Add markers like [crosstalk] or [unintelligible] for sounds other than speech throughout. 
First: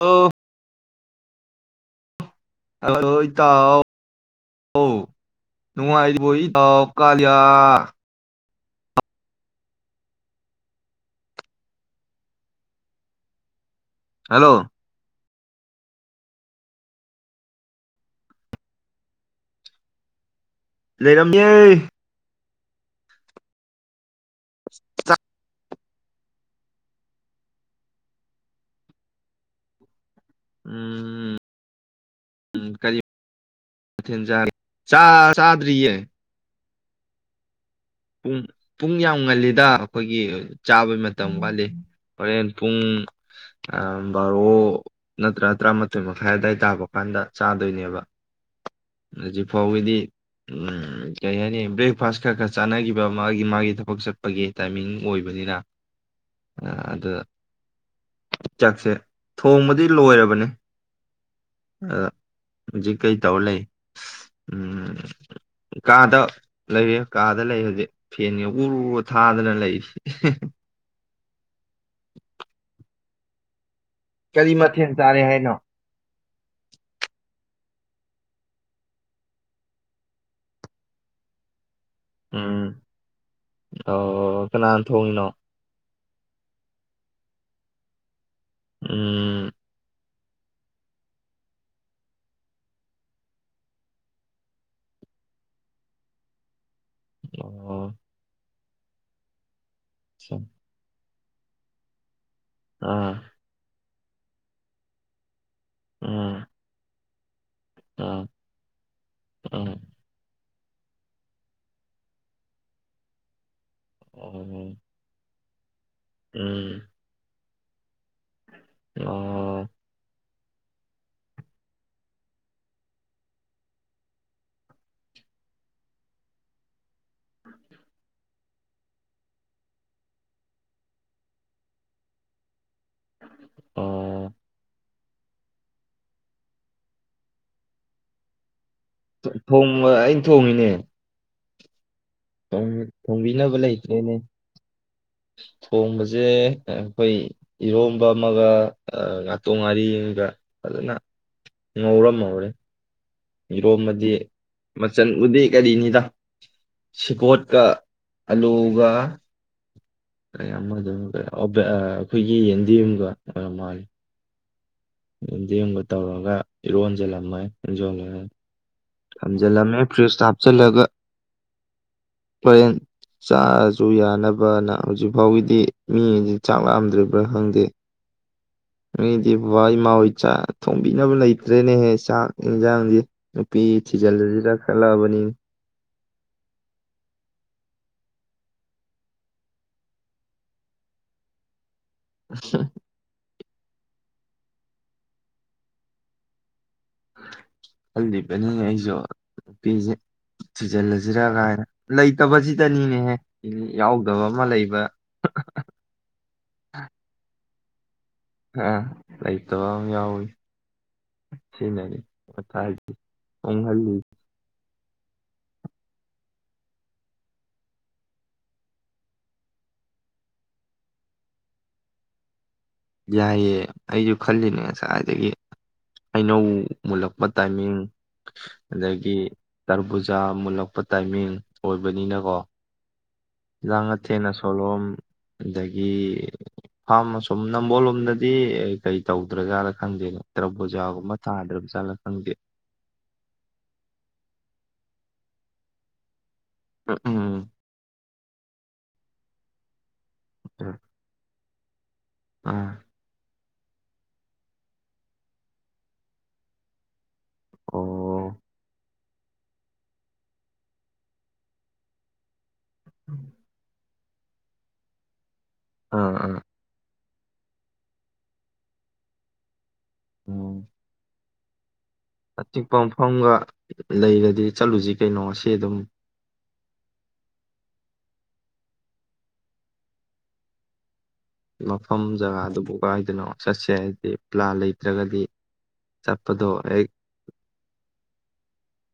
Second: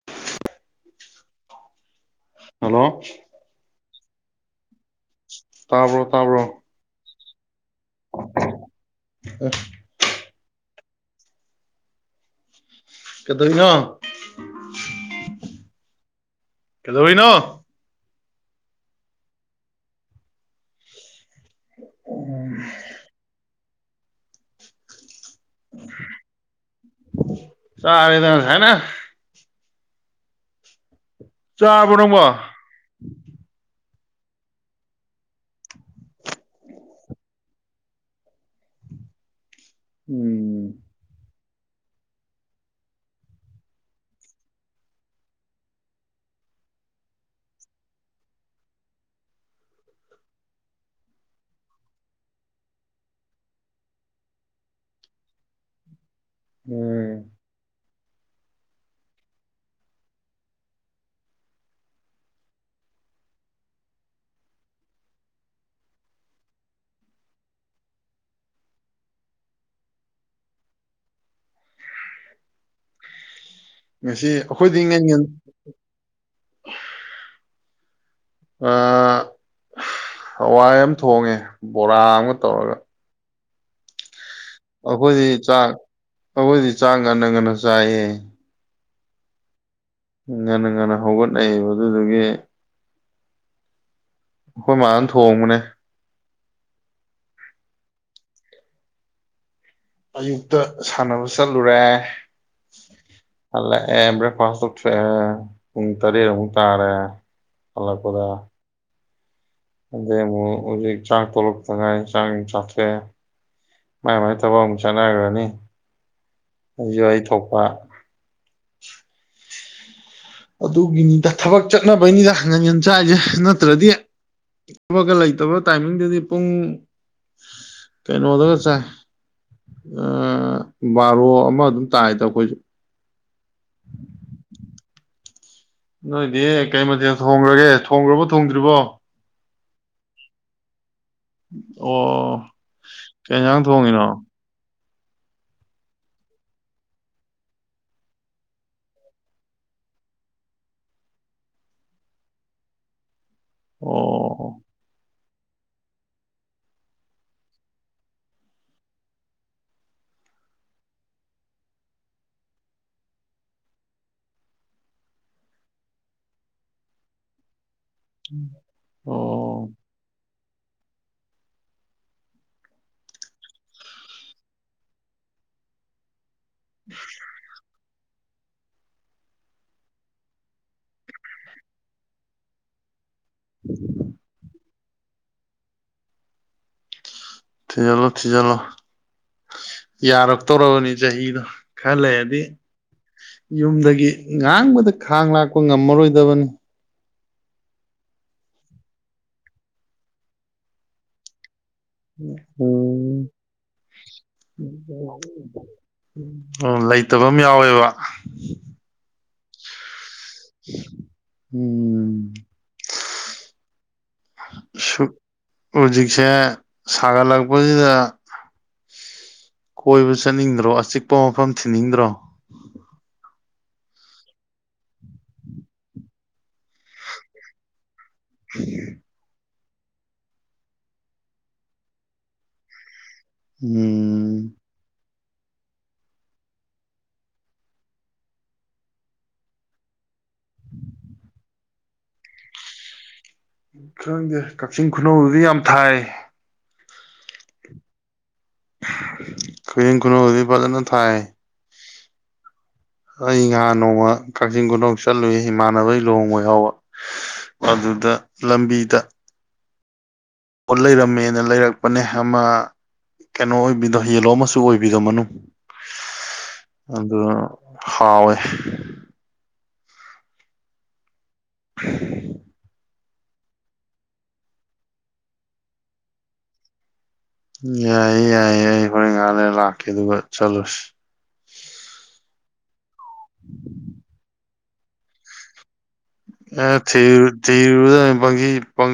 ꯑ [unintelligible] ꯍ ꯍꯜꯂꯣ ꯏ ꯇ ꯑ ꯅꯅꯨꯡꯉ ꯇꯥꯕ꯭ꯔꯣ ꯇꯥꯕ꯭ꯔꯣ ꯍꯥꯏꯗꯤꯕꯣꯣꯏ ꯀꯂꯂꯤꯌꯥ ꯑ ꯀꯗꯣꯏꯅ ꯍꯜꯂꯣ ꯀꯗꯣ ꯍꯩꯅꯣ ꯂꯩꯔꯝ ꯎꯝ ꯑ ꯆꯔꯗ ꯍꯥꯏꯅ ꯎꯝ ꯆꯥꯕ ꯅꯣꯡꯃ ꯊꯤꯟ ꯆꯥ ꯆꯥꯗ꯭ꯔꯤꯌꯦ ꯄꯨꯡ ꯄꯨꯡ ꯌꯥꯝ ꯉꯜꯂꯤꯗ ꯑꯩꯈꯣꯏꯒꯤ ꯎꯝ ꯆꯥꯕꯩ ꯃꯇꯝ ꯋꯥꯠꯂꯤ ꯍꯣꯔꯦꯟ ꯄꯨꯡ ꯕꯥꯔꯣ ꯅꯠꯇ꯭ꯔꯥ ꯇꯔꯥꯃꯥꯊꯣꯏ ꯃꯈꯥꯏ ꯑꯋꯥꯏ ꯇꯥꯕ ꯀꯥꯟꯗ ꯆꯥꯗꯣꯏꯅꯦꯕ ꯍꯧꯖꯤꯛ ꯐꯥꯎꯒꯤꯗꯤ ꯀꯔꯤ ꯍꯥꯏꯅꯤ ꯕ꯭ꯔꯦꯛꯐꯥꯁ ꯈꯔ ꯈꯔ ꯆꯥꯟꯅꯈꯤꯕ ꯃꯥꯒꯤ ꯃꯥꯒꯤ ꯊꯕꯛ ꯆꯠꯄꯒꯤ ꯇꯥꯏꯃꯤꯡ ꯑꯣꯏꯕꯅꯤꯅ ꯑꯗꯨ ꯎꯝ ꯆꯥꯛꯁꯦ ꯊꯣꯡꯕꯗꯤ ꯂꯣꯏꯔꯕꯅꯦ ꯑꯗ ꯍꯧꯖꯤꯛ ꯀꯩ ꯇꯧꯔ ꯂꯩ ꯎꯝ ꯀꯥꯗ ꯂꯩꯔꯦ ꯀꯥꯗ ꯂꯩ ꯍꯧꯖꯤꯛ ꯐꯦꯟꯒꯤ ꯎꯔꯨꯔ ꯊꯥꯗꯅ ꯂꯩꯔꯤꯁꯦ ꯉꯁꯤ ꯀꯔꯤ ꯑꯩꯈꯣꯏꯗꯤ ꯃꯊꯦꯜ ꯉꯟ ꯉ ꯆꯥꯔꯦ ꯍꯥꯏꯅꯣ ꯑ ꯍꯋꯥꯏ ꯌꯥꯝ ꯊꯣꯡꯉꯦ ꯕꯣꯔꯥ ꯑꯃ ꯎꯝ ꯇꯧꯔꯒ ꯑꯣ ꯀꯅꯥꯅ ꯊꯣꯡꯉꯤꯅꯣ ꯑꯩꯈꯣꯏꯗꯤ ꯆꯥꯛ ꯑꯩꯈꯣꯏꯗꯤ ꯆꯥꯡ ꯉꯅ ꯉꯟꯅ ꯆꯥꯏꯌꯦ ꯎꯝ ꯉꯟꯅ ꯉꯟꯅ ꯍꯧꯒꯠꯅꯩꯕꯗꯨꯗꯨꯒꯤ ꯑꯩꯈꯣꯏ ꯃꯥꯅ ꯊꯣꯡꯕꯅꯦ ꯑ ꯑꯌꯨꯛꯇ ꯁꯥꯟꯅꯕ ꯆꯂꯨꯨꯔꯦ ꯑꯥ ꯑꯦ ꯕ꯭ꯔꯦꯛꯐꯥꯁ ꯎꯨꯡ ꯇꯔꯦ ꯎꯝ ꯍꯨ ꯇꯥꯔꯦ ꯑꯥ ꯑꯜꯄꯗꯥ ꯎꯝ ꯑꯗꯦꯃꯣ ꯍꯧꯖꯤꯛ ꯆꯥꯛ ꯇꯣꯂꯛꯄ ꯉꯥꯏ ꯆꯥꯡ ꯆꯥꯊꯦ ꯃꯥꯏ ꯃꯥꯏ ꯇꯕ ꯑꯣ ꯑꯃꯨꯛ ꯆꯥꯟꯅꯈ꯭ꯔꯅꯤ ꯎꯝ ꯑꯏ ꯊꯣꯛꯄ ꯑ ꯑꯣ ꯑꯗꯨꯒꯤꯅꯤꯗ ꯊꯕꯛ ꯆꯠꯅꯕꯩꯅꯤꯗ ꯉꯪꯒꯟ ꯆꯥꯏꯁꯦ ꯅꯠꯇ꯭ꯔꯗꯤ ꯊꯕꯛꯀ ꯂꯩꯇꯕ ꯇꯥꯏꯃꯤꯡꯗꯨꯗꯤ ꯄꯨꯡ ꯀꯩꯅꯩꯅꯣ ꯑꯣꯒ ꯕꯥꯔꯣ ꯑꯃ ꯑꯗꯨꯝ ꯇꯥꯏꯗ ꯑꯩꯈꯣꯏꯁꯨ ꯑꯣ ꯅꯣꯏꯗꯤ ꯀꯩ ꯃꯊꯦꯜ ꯊꯣꯡꯈ꯭ꯔꯒꯦ ꯊꯣꯡꯈ꯭ꯔꯕꯣ ꯊꯣꯡꯗ꯭ꯔꯤꯕꯣ ꯑꯩꯅ ꯊꯣꯡꯉꯤꯅꯦ ꯎꯝ ꯑꯣ ꯊꯣꯡꯕꯤꯅꯕ ꯀꯩꯁꯥꯡ ꯊꯣꯡꯉꯤꯅꯣ ꯂꯩꯇ꯭ꯔꯦꯅꯦ ꯊꯣꯡꯕꯁꯦ ꯑꯩꯈꯣꯏ ꯏꯔꯣꯝꯕ ꯑꯃꯒ ꯉꯥꯇꯣꯡ ꯉꯥꯔꯤ ꯑꯃꯒ ꯐꯖꯅ ꯉꯧꯔꯝꯍꯧꯔꯦ ꯌꯦꯔꯣꯝ ꯑꯣ ꯑꯃꯗꯤ ꯃꯆꯜ ꯎꯗꯤ ꯀꯔꯤꯅꯤꯗ ꯁꯤꯀꯣꯠꯀ ꯑꯂꯨꯒ ꯀ ꯑꯃ ꯑꯗꯨꯝ ꯑꯩꯈꯣꯏꯒꯤ ꯌꯦꯟꯗꯤꯦꯝꯨꯝꯒ ꯑꯣꯏꯔꯝ ꯃꯥꯜꯂꯤꯦ ꯗꯤꯡꯕ ꯇꯧꯔꯒ ꯏꯔꯣꯟꯖꯜꯂꯝꯃꯣꯏ ꯖꯂꯖ ꯑꯣ ꯐ ꯆꯠꯂꯒ ꯀꯔꯦꯟ ꯆꯥꯔꯁꯨ ꯌꯥꯅꯕꯅ ꯍꯧꯖꯤꯛ ꯐꯥꯎꯒꯤꯗꯤ ꯃꯤ ꯆꯥꯛ ꯂꯥꯝꯗ꯭ꯔꯤꯕ꯭ꯔꯥ ꯈꯪꯗꯦ ꯑꯩꯗꯤ ꯕꯕꯥ ꯏꯃꯥ ꯍꯣꯏ ꯆꯥꯛ ꯊꯣꯡꯕꯤꯅꯕ ꯂꯩꯇ꯭ꯔꯦꯅꯦꯍꯦ ꯆꯥꯛ ꯌꯦꯟꯁꯥꯡꯗꯤ ꯅꯨꯄꯤ ꯊꯤꯖꯜ ꯖꯤꯂꯛ ꯀꯂꯕꯅꯤ ꯊꯤꯖꯤꯜꯂꯣ ꯊꯤꯖꯤꯜꯂꯣ ꯌꯥꯔꯛꯇꯧꯔꯕꯅꯤ ꯆꯍꯤꯗꯣ ꯈ ꯂꯩꯗꯤ ꯌꯨꯝꯗꯒꯤ ꯉꯥꯡꯕꯗ ꯈꯥꯡ ꯂꯥꯛꯄ ꯉꯝꯃꯔꯣꯏꯗꯕꯅꯤ ꯈꯜꯂꯤꯕꯅꯤꯅꯦ ꯑꯩꯁꯨ ꯅꯨꯄꯤꯁꯦ ꯊꯤꯖꯤꯜꯂꯁꯤꯔꯥ ꯀꯥꯏꯅ ꯂꯩꯇꯕꯁꯤꯗꯅꯤꯅꯦꯍꯦ ꯎꯝ ꯌꯥꯎꯗꯕ ꯑꯃ ꯂꯩꯕ ꯑꯗꯨꯝ ꯌꯥꯎꯋꯦꯕ ꯇ ꯌꯥꯎꯋꯤ ꯁꯤꯅ ꯎꯝ ꯊ ꯍꯥꯏ ꯑꯣꯣꯡꯍꯔ ꯁꯨ ꯍꯨꯖꯤꯛꯁꯦ ꯁꯥꯒꯠꯂꯛꯄꯖꯤꯗ ꯀꯣꯏꯕ ꯆꯠꯅꯤꯡꯗ꯭ꯔꯣ ꯑꯆꯤꯛꯄ ꯃꯐꯝ ꯊꯤꯟꯅꯤꯡꯗ꯭ꯔꯣ ꯌꯥꯏꯌꯦ ꯑꯩꯖꯤ ꯈꯜꯂꯤꯅꯦ ꯉꯁꯥꯏꯗꯒꯤ ꯑꯩꯅꯧ ꯃꯨꯜꯂꯛꯄ ꯇꯥꯏꯃꯤꯡ ꯑꯗꯒꯤ ꯇꯔꯕꯨꯖꯥ ꯃꯨꯜꯂꯛꯄ ꯇꯥꯏꯃꯤꯡ ꯑꯣꯏꯕꯅꯤꯅꯀꯣ ꯂꯥꯡꯉꯊꯦꯜ ꯎꯝ ꯑꯥꯁꯣꯂꯣꯝ ꯑꯗꯒꯤ ꯐꯥꯝ ꯑꯁꯨꯝ ꯅꯝꯕꯣꯜꯂꯣꯝꯗꯗꯤ ꯀꯩ ꯇꯧꯗ꯭ꯔ ꯖꯥꯠꯂ ꯈꯪꯗꯦ ꯇ꯭ꯔꯕꯨꯖꯥꯒꯨꯝꯕ ꯊꯥꯗ꯭ꯔꯕ ꯖꯥꯠꯂ ꯈꯪꯗꯦ ꯎ ꯈꯪꯗꯦ ꯀꯛꯆꯤꯡ ꯈꯨꯅꯧꯗꯗꯤ ꯌꯥꯝ ꯊꯥꯏ ꯎꯝ ꯈꯣꯏꯅꯤꯡ ꯊꯣꯅꯣ ꯍꯣꯏꯗꯤ ꯎꯝ ꯐꯖꯅ ꯊꯥꯏ ꯑꯥ ꯑꯩ ꯉꯍꯥꯟ ꯅꯣꯡꯃ ꯀꯛꯆꯤꯡ ꯈꯨꯨꯅꯧ ꯆꯠꯂꯨꯏ ꯏꯃꯥꯟꯅꯕꯩ ꯂꯨꯍꯣꯡꯕ ꯌꯥꯎꯕ ꯍꯥ ꯑꯗꯨꯗ ꯑꯣ ꯂꯝꯕꯤꯗ ꯂꯩꯔꯝꯃꯦꯅ ꯂꯩꯔꯛꯄꯅꯦ ꯑꯃ ꯀꯩꯅꯣ ꯑꯣꯏꯕꯤꯗꯣ ꯌꯦꯂꯣ ꯃꯁꯨ ꯑꯣꯏꯕꯤꯗꯣ ꯃꯅꯨꯡ ꯑꯥ ꯑꯥ ꯑꯗꯨ ꯍꯥꯎꯋꯦ ꯎꯝ [inaudible] ꯑꯆꯤꯛꯄ ꯃꯐꯝꯒ ꯂꯩꯔꯗꯤ ꯆꯠꯂꯨꯖꯤ ꯀꯩꯅꯣ ꯉꯁꯤ ꯑꯗꯨꯝ ꯌꯥꯏꯌꯦ ꯌꯥꯏꯌꯦ ꯑꯩ ꯍꯣꯔꯦꯟ ꯉꯥꯛ ꯂꯩꯔꯂꯥꯛꯀꯦ ꯑꯗꯨꯒ ꯆꯠꯂꯨꯁꯤ ꯃꯐꯝ ꯖꯒꯥꯗꯨꯕꯨ ꯀꯥꯏꯗꯅꯣ ꯆꯠꯁꯦ ꯍꯥꯏꯗꯤ ꯄꯂꯥꯟ ꯂꯩꯇ꯭ꯔꯒꯗꯤ ꯆꯠꯄꯗꯣ ꯑꯦ ꯍꯦꯛ ꯊꯤꯔꯨ ꯊꯤꯔꯨꯔꯗꯃꯤ ꯄꯪꯊꯤ ꯪꯄꯪ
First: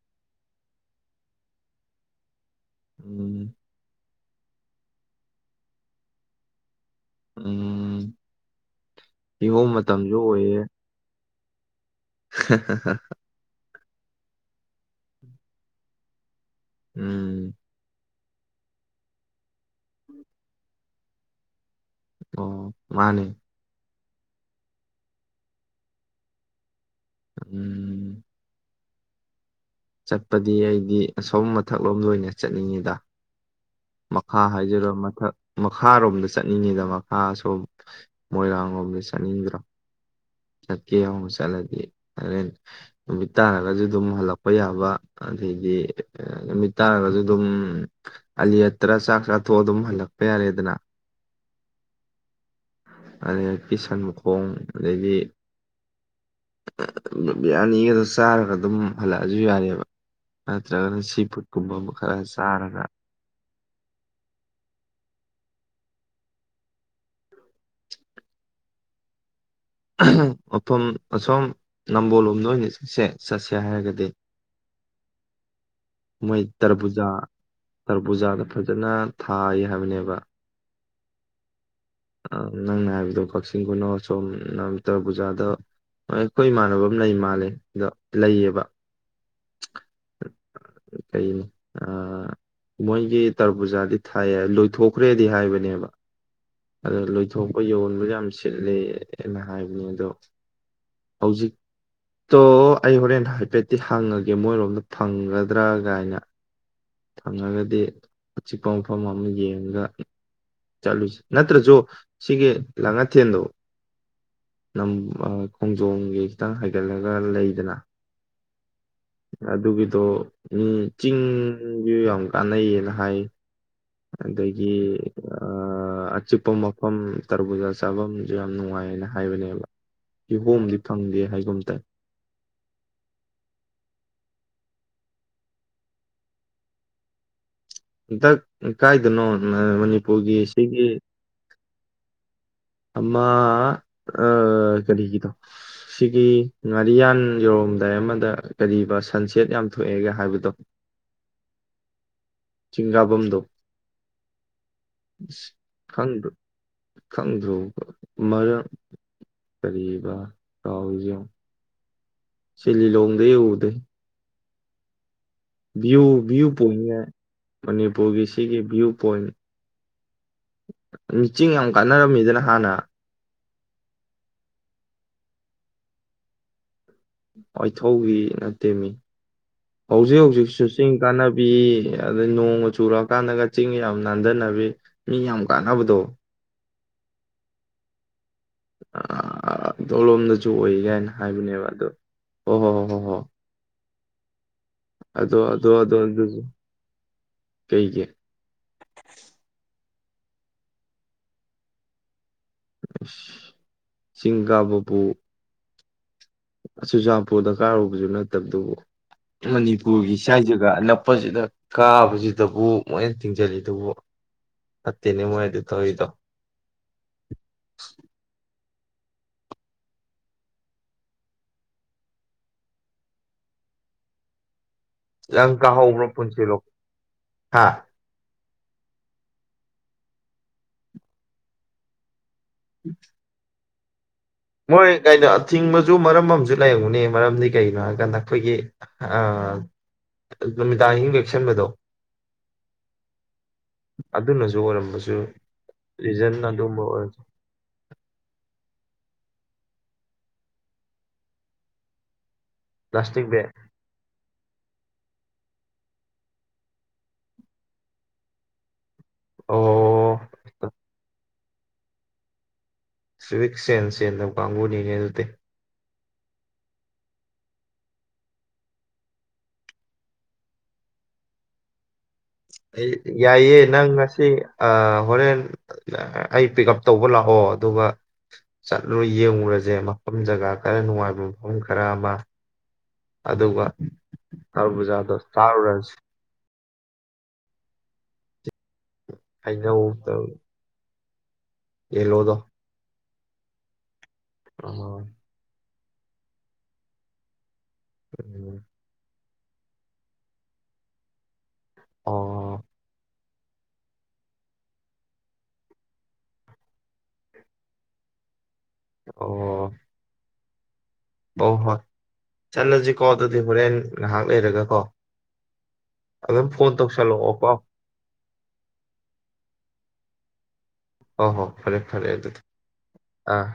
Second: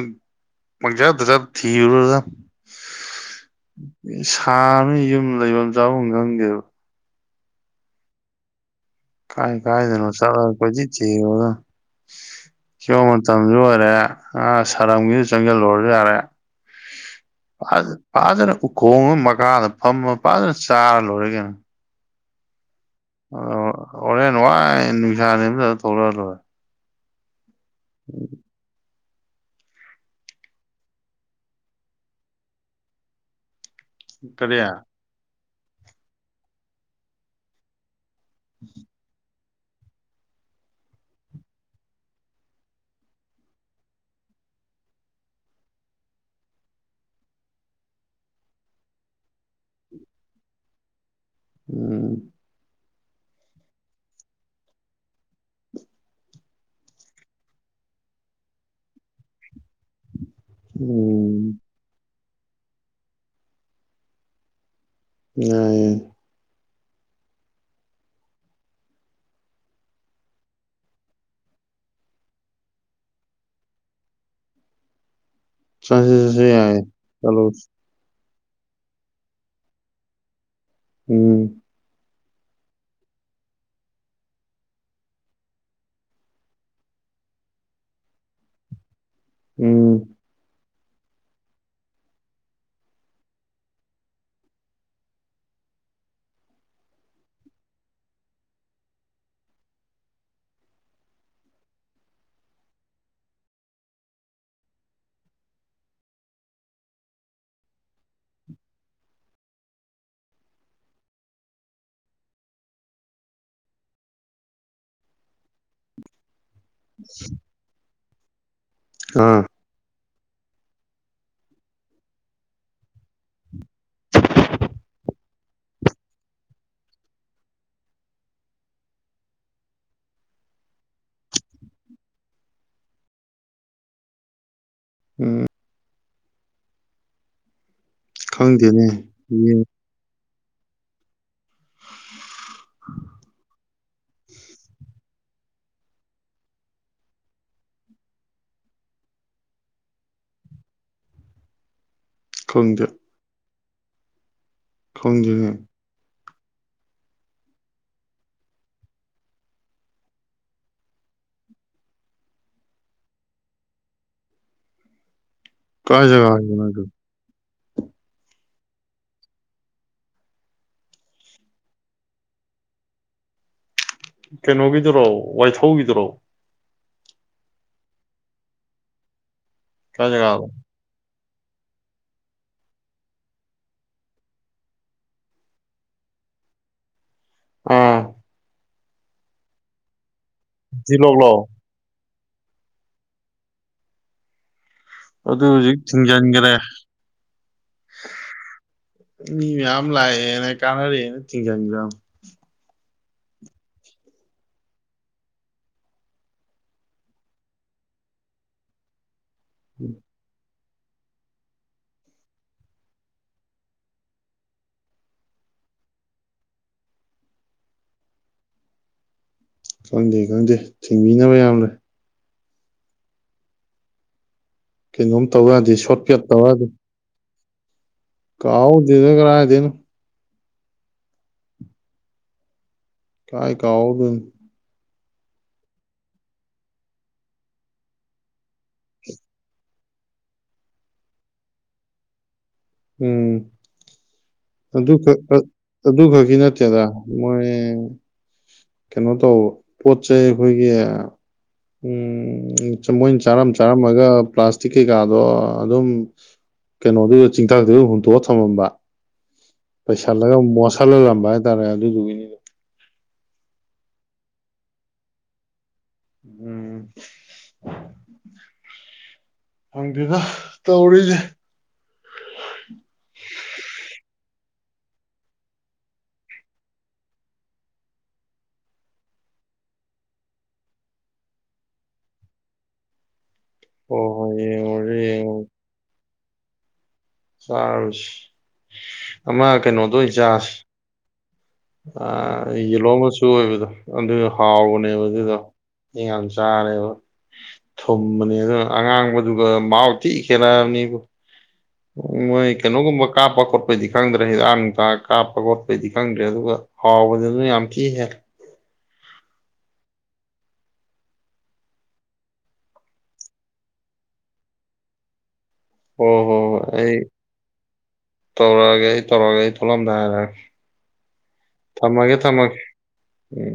ꯄꯪꯆꯠꯇ ꯆꯠ ꯊꯤꯔꯨꯔꯗꯃꯤ ꯎꯝ ꯁꯥꯕꯅꯤ ꯌꯨꯝ ꯂꯩꯕꯝ ꯆꯥꯕꯝ ꯈꯪꯗꯦꯕ ꯎꯝ ꯀꯥꯏ ꯀꯤꯍꯣꯝ ꯀꯥꯏꯗꯅꯣ ꯃꯇꯝꯁꯨ ꯆꯠꯂ ꯑꯣꯏꯌꯦ ꯀꯣꯏꯊꯤ ꯊꯤꯔꯨꯔꯗꯧꯅꯤ ꯀꯤꯍꯣꯝ ꯃꯇꯝꯖꯨ ꯑꯣꯏꯔꯦ ꯑꯥ ꯁꯔꯝꯒꯤꯗ ꯆꯪꯖꯜꯂꯨꯔꯖꯨ ꯌꯥꯔꯦ ꯎꯝ ꯐꯥꯖꯅ ꯎꯈꯣꯡ ꯑꯃ ꯃꯈꯥꯗ ꯐꯝꯃ ꯐꯥꯖꯅ ꯆꯥꯔ ꯂꯣꯏꯔꯦ ꯀꯩꯅꯣ ꯑꯣ ꯃꯥꯅꯦ ꯑꯗꯣ ꯍꯣꯔꯦꯟ ꯋꯥꯏ ꯅꯨꯡꯁꯥ ꯅꯦꯝꯗꯔ ꯊꯣꯔꯛꯑ ꯂꯣꯌꯔꯦ ꯎꯝ ꯎꯝ ꯆꯠꯄꯗꯤ ꯑꯩꯗꯤ ꯑꯁꯣꯝ ꯃꯊꯛꯂꯣꯝꯗ ꯑꯣꯏꯅ ꯆꯠꯅꯤꯡꯉꯤꯗ ꯃꯈꯥ ꯀꯔꯤ ꯍꯥꯏꯖꯔ ꯃꯊꯛ ꯃꯈꯥꯔꯣꯝꯗ ꯆꯠꯅꯤꯡꯉꯤꯗ ꯃꯈꯥ ꯁꯣꯝ ꯃꯣꯏꯔꯥꯡꯂꯣꯝꯗ ꯆꯠꯅꯤꯡꯗ꯭ꯔꯣ ꯆꯠꯀꯦ ꯑꯃꯨ ꯆꯠꯂꯗꯤ ꯍꯣꯔꯦꯟ ꯅꯨꯃꯤꯠ ꯇꯥꯔꯒꯁꯨ ꯑꯗꯨꯝ ꯍꯜꯂꯛꯄ ꯌꯥꯕ ꯑꯗꯩꯗꯤ ꯅꯨꯃꯤꯠ ꯇꯥꯔꯒꯁꯨ ꯑꯗꯨꯝ ꯑꯂꯤꯂꯤꯌꯥꯌꯥꯠꯇ꯭ꯔ ꯆꯥꯛ ꯆꯥꯊꯣꯛꯑ ꯑꯗꯨꯝ ꯍꯜꯂꯛꯄ ꯌꯥꯔꯦꯗꯅ ꯎꯝ ꯑꯗꯩ ꯀꯤꯁꯟ ꯃꯈꯣꯡ ꯑꯗꯩꯗꯤ ꯕꯤꯔꯌꯥꯅꯤꯒꯗ ꯆꯥꯔꯒ ꯑꯗꯨꯝ ꯍꯜꯂꯛꯑꯁꯨ ꯌꯥꯔꯕ ꯇ꯭ꯔꯒ ꯁꯤ ꯐꯨꯠ ꯎꯝ ꯀꯨꯝ ꯑꯃ ꯈꯔ ꯆꯔꯒ ꯎꯝ ꯃꯐꯝ ꯑꯁꯣꯝ ꯅꯝꯕꯣꯜꯂꯣꯝꯗ ꯑꯣꯏꯅ ꯆꯠꯁꯦ ꯆꯠꯁꯦ ꯍꯥꯏꯔꯒꯗꯤ ꯆꯁꯦ ꯃꯣꯏ ꯆꯁꯦ ꯌꯥꯢ ꯇꯔꯕꯨꯖꯥ ꯆꯂꯣꯁꯤ ꯇꯔꯕꯨꯖꯥꯗ ꯐꯖꯅ ꯊꯥꯏ ꯍꯥꯏꯕꯅꯦꯕ ꯎꯝ ꯅꯪꯅ ꯍꯥꯏꯕꯗꯣ ꯀꯛꯆꯤꯡ ꯈꯨꯅꯧ ꯑꯁꯣꯝ ꯇꯔ ꯄꯨꯖꯥꯗ ꯑꯩꯈꯣꯏ ꯏꯃꯥꯟꯅꯕ ꯑꯃ ꯂꯩ ꯃꯥꯜꯂꯦꯗ ꯂꯩꯌꯦꯕ ꯎꯝ ꯀꯩꯅꯤ ꯃꯣꯏꯒꯤ ꯇꯔ ꯄꯨꯖꯥꯗꯤ ꯊꯥꯏꯌꯦ ꯂꯣꯏꯊꯣꯛꯈ꯭ꯔꯦꯗꯤ ꯍꯥꯏꯕꯅꯦꯕ ꯑꯗꯣ ꯂꯣꯏꯊꯣꯛꯄ ꯌꯣꯟꯕ ꯌꯥꯝ ꯁꯤꯠꯂꯦꯅ ꯍꯥꯏꯕꯅꯦ ꯑꯗꯣ ꯍꯧꯖꯤꯛꯇꯣ ꯑꯩ ꯍꯣꯔꯦꯟ ꯍꯥꯏꯐꯦꯠꯇꯤ ꯍꯪꯉꯒꯦ ꯃꯣꯏꯔꯣꯝꯗ ꯐꯪꯒꯗ꯭ꯔꯥ ꯀꯥꯏꯅ ꯐꯪꯉꯒꯗꯤ ꯑꯆꯤꯛꯄ ꯃꯐꯝ ꯑꯃ ꯌꯦꯡꯉꯒ ꯆꯠꯂꯨꯁꯤ ꯅꯠꯇ꯭ꯔꯁꯨ ꯁꯤꯒꯤ ꯂꯥꯡꯉꯊꯦꯟꯗꯣ ꯅꯝ ꯈꯣꯡꯖꯣꯝꯒꯤ ꯈꯤꯇꯪ ꯍꯥꯏꯒꯠꯂꯒ ꯂꯩꯗꯅ ꯑꯥ ꯑꯗꯨꯒꯤꯗꯣ ꯃꯤ ꯆꯤꯡꯁꯨ ꯌꯥꯝ ꯀꯥꯟꯅꯩꯌꯦꯅ ꯍꯥꯏ ꯑꯗꯒꯤ ꯑ ꯑꯆꯤꯛꯄ ꯃꯐꯝ ꯇꯔꯨꯕꯨꯖ ꯆꯥꯐꯝꯁꯨ ꯌꯥꯝ ꯅꯨꯡꯉꯥꯏꯌꯦꯅ ꯍꯥꯏꯕꯅꯦꯕ ꯀꯤꯍꯣꯝꯗꯤ ꯐꯪꯗꯦ ꯍꯥꯏꯒꯨꯝ ꯇꯥꯏ ꯎꯝ ꯑ ꯈꯪꯗꯦꯅꯦ ꯀꯥꯏꯗꯅꯣ ꯌꯦꯡ ꯃꯅꯤꯄꯨꯔꯒꯤ ꯗꯒꯤ [unintelligible] ꯑꯃ ꯀꯔꯤꯒꯤꯗꯣ ꯁꯤꯒꯤ ꯉꯥꯔꯤꯌꯥꯟ ꯌꯧꯔꯝꯗꯥꯏ ꯑꯃꯗ ꯀꯔꯤꯕ ꯁꯟꯁꯦꯠ ꯌꯥꯝ ꯊꯣꯛꯑꯦꯒ ꯍꯥꯏꯕꯗꯣ ꯈꯪꯗꯦ ꯆꯤꯡꯒꯥꯕꯝꯗ ꯈꯪꯗꯦꯅꯦ ꯈꯪꯣ ꯈꯪꯗ꯭ꯔꯣ ꯃꯔꯝ ꯀꯔꯤꯕꯥ ꯀꯥꯎꯁꯤꯣ ꯆꯤꯜꯂꯤ ꯂꯣꯡꯣꯡꯗ ꯎꯗ ꯚ꯭ꯌꯨ ꯀꯥꯏ ꯚ꯭ꯌꯨ ꯖꯒꯥꯒꯤꯅꯣ ꯑꯗꯨ ꯄꯉꯦ ꯃꯅꯤꯄꯨꯔꯒꯤ ꯁꯤꯒꯤ ꯚ꯭ꯌꯨ ꯄꯣꯏꯟ ꯃꯤꯆꯤꯡ ꯌꯥꯝ ꯀꯥꯟꯅꯔꯝꯃꯤꯗꯅ ꯍꯥꯟꯅ ꯀꯩꯅꯣꯒꯤꯗꯨꯔꯣ ꯋꯥꯏꯊꯧꯒꯤꯗꯨꯔꯣ ꯋꯥꯏꯊꯧꯧꯕꯤ ꯅꯠꯇꯦꯝꯃꯤ ꯀꯥꯏ ꯍꯧꯖꯤꯛ ꯖꯒꯥꯅꯣ ꯍꯧꯖꯤꯛꯁꯨ ꯆꯤꯡ ꯀꯥꯟꯅꯕ ꯑꯗꯩ ꯅꯣꯡꯃ ꯆꯨꯔꯛꯀꯥꯟꯗꯒ ꯆꯤꯡꯒ ꯌꯥꯝ ꯅꯥꯟꯊꯟꯅꯕꯤ ꯃꯤ ꯌꯥꯝ ꯀꯥꯟꯅꯕꯗꯣ ꯑꯥ ꯑꯧꯂ ꯁꯨ ꯑꯣꯏ ꯀꯥꯏꯅ ꯖꯤꯂꯣꯛꯂꯣ ꯍꯥꯏꯕꯅꯦꯕ ꯑꯗꯣ ꯑꯣ ꯍꯣ ꯍ ꯍ ꯍ ꯑꯗꯨ ꯍꯧꯖꯤꯛ ꯑꯗꯣ ꯑꯗꯨꯁꯨ ꯊꯤꯡꯖꯤꯟꯈ꯭ꯔꯦ ꯀꯩꯒꯤ ꯃꯤ ꯌꯥꯝ ꯌꯥꯝ ꯂꯅꯦ ꯀꯥꯟꯅꯔꯤꯅ ꯊꯤꯡ ꯆꯤꯡꯒꯥꯕꯕꯨ ꯆꯨꯔꯆꯥꯟꯄꯨ ꯗꯔꯀꯥꯔ ꯑꯣꯏꯕꯁꯨ ꯅꯠꯇꯕꯗꯨꯕꯨ ꯃꯅꯤꯄꯨꯔꯒꯤ ꯁ꯭ꯋꯥꯥꯏꯖ ꯅꯞꯄꯁꯤꯗ ꯀꯥꯕꯁꯤꯗꯕꯨ ꯃꯣꯏ ꯇꯤꯡꯁꯤꯜꯂꯤꯗꯨꯕꯨ ꯐꯠꯇꯦꯅꯦ ꯃꯣꯏꯗ ꯇꯧꯔꯤꯗꯣ ꯈꯪꯗꯦ ꯈꯪꯗꯦ ꯊꯤꯡꯕꯤꯅꯕ ꯌꯥꯝ ꯂꯩꯦ ꯀꯩꯅꯣꯝ ꯇꯧꯔꯛꯗꯤ ꯁꯣꯔꯠꯀꯠ ꯇꯧꯔꯗꯤ ꯍꯥꯥ ꯀꯥ ꯍꯗꯗ ꯀꯥꯑ ꯇꯅ ꯎꯝ ꯀꯥꯏ ꯀꯥꯎꯑꯣ ꯑꯗꯨ ꯍꯣꯏ ꯀꯩꯅꯣꯊꯤꯡꯕꯁꯨ ꯃꯔꯝ ꯑꯃꯁꯝꯨ ꯂꯩꯔꯝꯅꯤ ꯃꯔꯝꯗꯤ ꯀꯒꯤꯅꯣ ꯍꯥꯏꯔꯀꯥꯟꯗ ꯑꯩꯈꯣꯏꯒꯤ ꯅꯨꯃꯤꯗꯥꯡꯍꯤꯡꯒꯦꯛꯁꯟꯕꯗꯣ ꯎꯝ ꯑꯗꯨꯛ ꯑꯣꯏꯔꯝꯕꯁꯨ ꯑꯗꯨ ꯔꯤꯖꯟ ꯈꯛꯀꯤ ꯑꯗꯨꯝꯕ ꯅꯠꯇꯦꯗ ꯑꯣꯏꯔꯁꯨ ꯃꯣꯏ ꯀꯩꯅꯣ ꯀꯩꯅꯣ ꯇꯧꯕ ꯄꯣꯠ ꯆꯩ ꯑꯩꯈꯣꯏꯒꯤ ꯎꯝ ꯎ ꯃꯣꯏꯅ ꯄ꯭ꯂꯥꯁꯇꯤꯛ ꯕꯦꯛ ꯆꯥꯔꯝ ꯆꯥꯔꯝꯃꯒ ꯄ꯭ꯂꯥꯁꯇꯤ ꯤꯛ ꯀꯩꯀꯥꯗꯣ ꯑꯗꯨꯝ ꯀꯩꯅꯣꯗꯨ ꯆꯤꯡꯊꯥꯛꯗꯨ ꯍꯨꯟꯇꯣꯛꯑ ꯊꯝꯃꯝꯕ ꯑꯣ ꯄꯩꯁꯥꯂꯒ ꯃꯁꯂꯣ ꯂꯝꯕ ꯍꯥꯏꯇꯥꯔꯦ ꯑꯗꯨꯗꯨꯒꯤꯅꯤꯗꯣ ꯁ꯭ꯋꯤꯛ ꯁꯦꯟꯁꯦꯟꯗ ꯀꯥꯡꯕꯨꯨꯅꯤ ꯅꯩꯅꯔꯇꯦ ꯎꯝ ꯐꯪꯗꯦꯗ ꯇꯧꯔꯤꯁꯦ ꯑꯩ ꯌꯥꯏꯌꯦꯦ ꯅꯪ ꯉꯁꯤ ꯍꯣꯔꯦꯟ ꯑꯩ ꯄꯤꯛ ꯎꯞ ꯇꯧꯕ ꯂꯥꯛꯑꯣ ꯑꯗꯨꯒ ꯆꯠꯂꯨꯔ ꯌꯦꯡꯉꯨꯔꯁꯦ ꯃꯐꯝ ꯖꯒꯥ ꯈꯔ ꯅꯨꯡꯉꯥꯏꯕ ꯃꯐꯝ ꯈꯔ ꯑꯃ ꯑꯗꯨꯒ ꯍꯣꯏ ꯍꯣꯏ ꯇꯥꯔꯨ ꯌꯦꯡꯉꯨꯔꯁꯤ ꯄꯨꯖꯥꯗꯣ ꯆꯥꯔ ꯔꯟꯁ ꯐ꯭ꯔꯥꯟꯁ ꯑꯃ ꯍꯩꯅꯧ ꯀꯩꯅꯩꯅꯣꯗ ꯆꯥꯁ ꯑ ꯌꯦꯜꯂꯣꯗꯣ ꯏꯂ ꯆꯣꯏꯕꯗꯣ ꯑꯗꯨ ꯑ ꯍꯥꯎꯕꯅꯦꯕ ꯎꯝ ꯑꯗꯨꯗ ꯌꯦ ꯌꯥꯝꯜ ꯆꯥꯔꯦꯕ ꯊꯨꯝꯕꯅꯦ ꯑꯣ ꯑꯉꯥꯡꯕ ꯑꯗꯨꯒ ꯃꯥꯎꯇꯤ ꯈꯦꯅꯅꯤꯕꯨ ꯃꯣꯏ ꯑꯣ ꯀꯩꯅꯣ ꯀꯕꯥꯛ ꯀꯥꯞꯄ ꯈꯣꯠꯄꯗꯤ ꯈꯪꯗ꯭ꯔꯦ ꯍꯤꯗꯥꯛꯥꯡ ꯅꯨꯡꯗꯥꯥꯡ ꯀꯥꯞꯄ ꯈꯣꯠꯄꯩꯗꯤ ꯈꯪꯗ꯭ꯔꯦ ꯑꯗꯨꯒ ꯍꯥꯎꯕꯗꯅ ꯌꯥꯝ ꯊꯤ ꯍꯦꯜ ꯑꯣ ꯑꯣ ꯍꯣꯏ ꯆꯠꯅꯁꯤꯀꯣ ꯑꯗꯨꯗꯤ ꯍꯣꯔꯦꯟ ꯉꯥꯏꯍꯥꯛ ꯂꯩꯔꯒꯀꯣ ꯍꯣ ꯍꯣ ꯑꯗꯨꯝ ꯍꯣꯏ ꯐꯣꯟ ꯑꯩ ꯇꯧꯁꯜꯂꯛꯑꯣꯀꯣ ꯇꯧꯔꯛꯑꯒꯦ ꯑꯩ ꯇꯧꯔꯛꯒꯦ ꯑꯩ ꯊꯣꯛꯂꯝꯗꯥ ꯍꯥꯏꯔꯒꯦ ꯍ ꯍꯣ ꯐꯔꯦ ꯐꯔꯦ ꯑꯗꯨꯗꯤ ꯑꯥ ꯎꯝ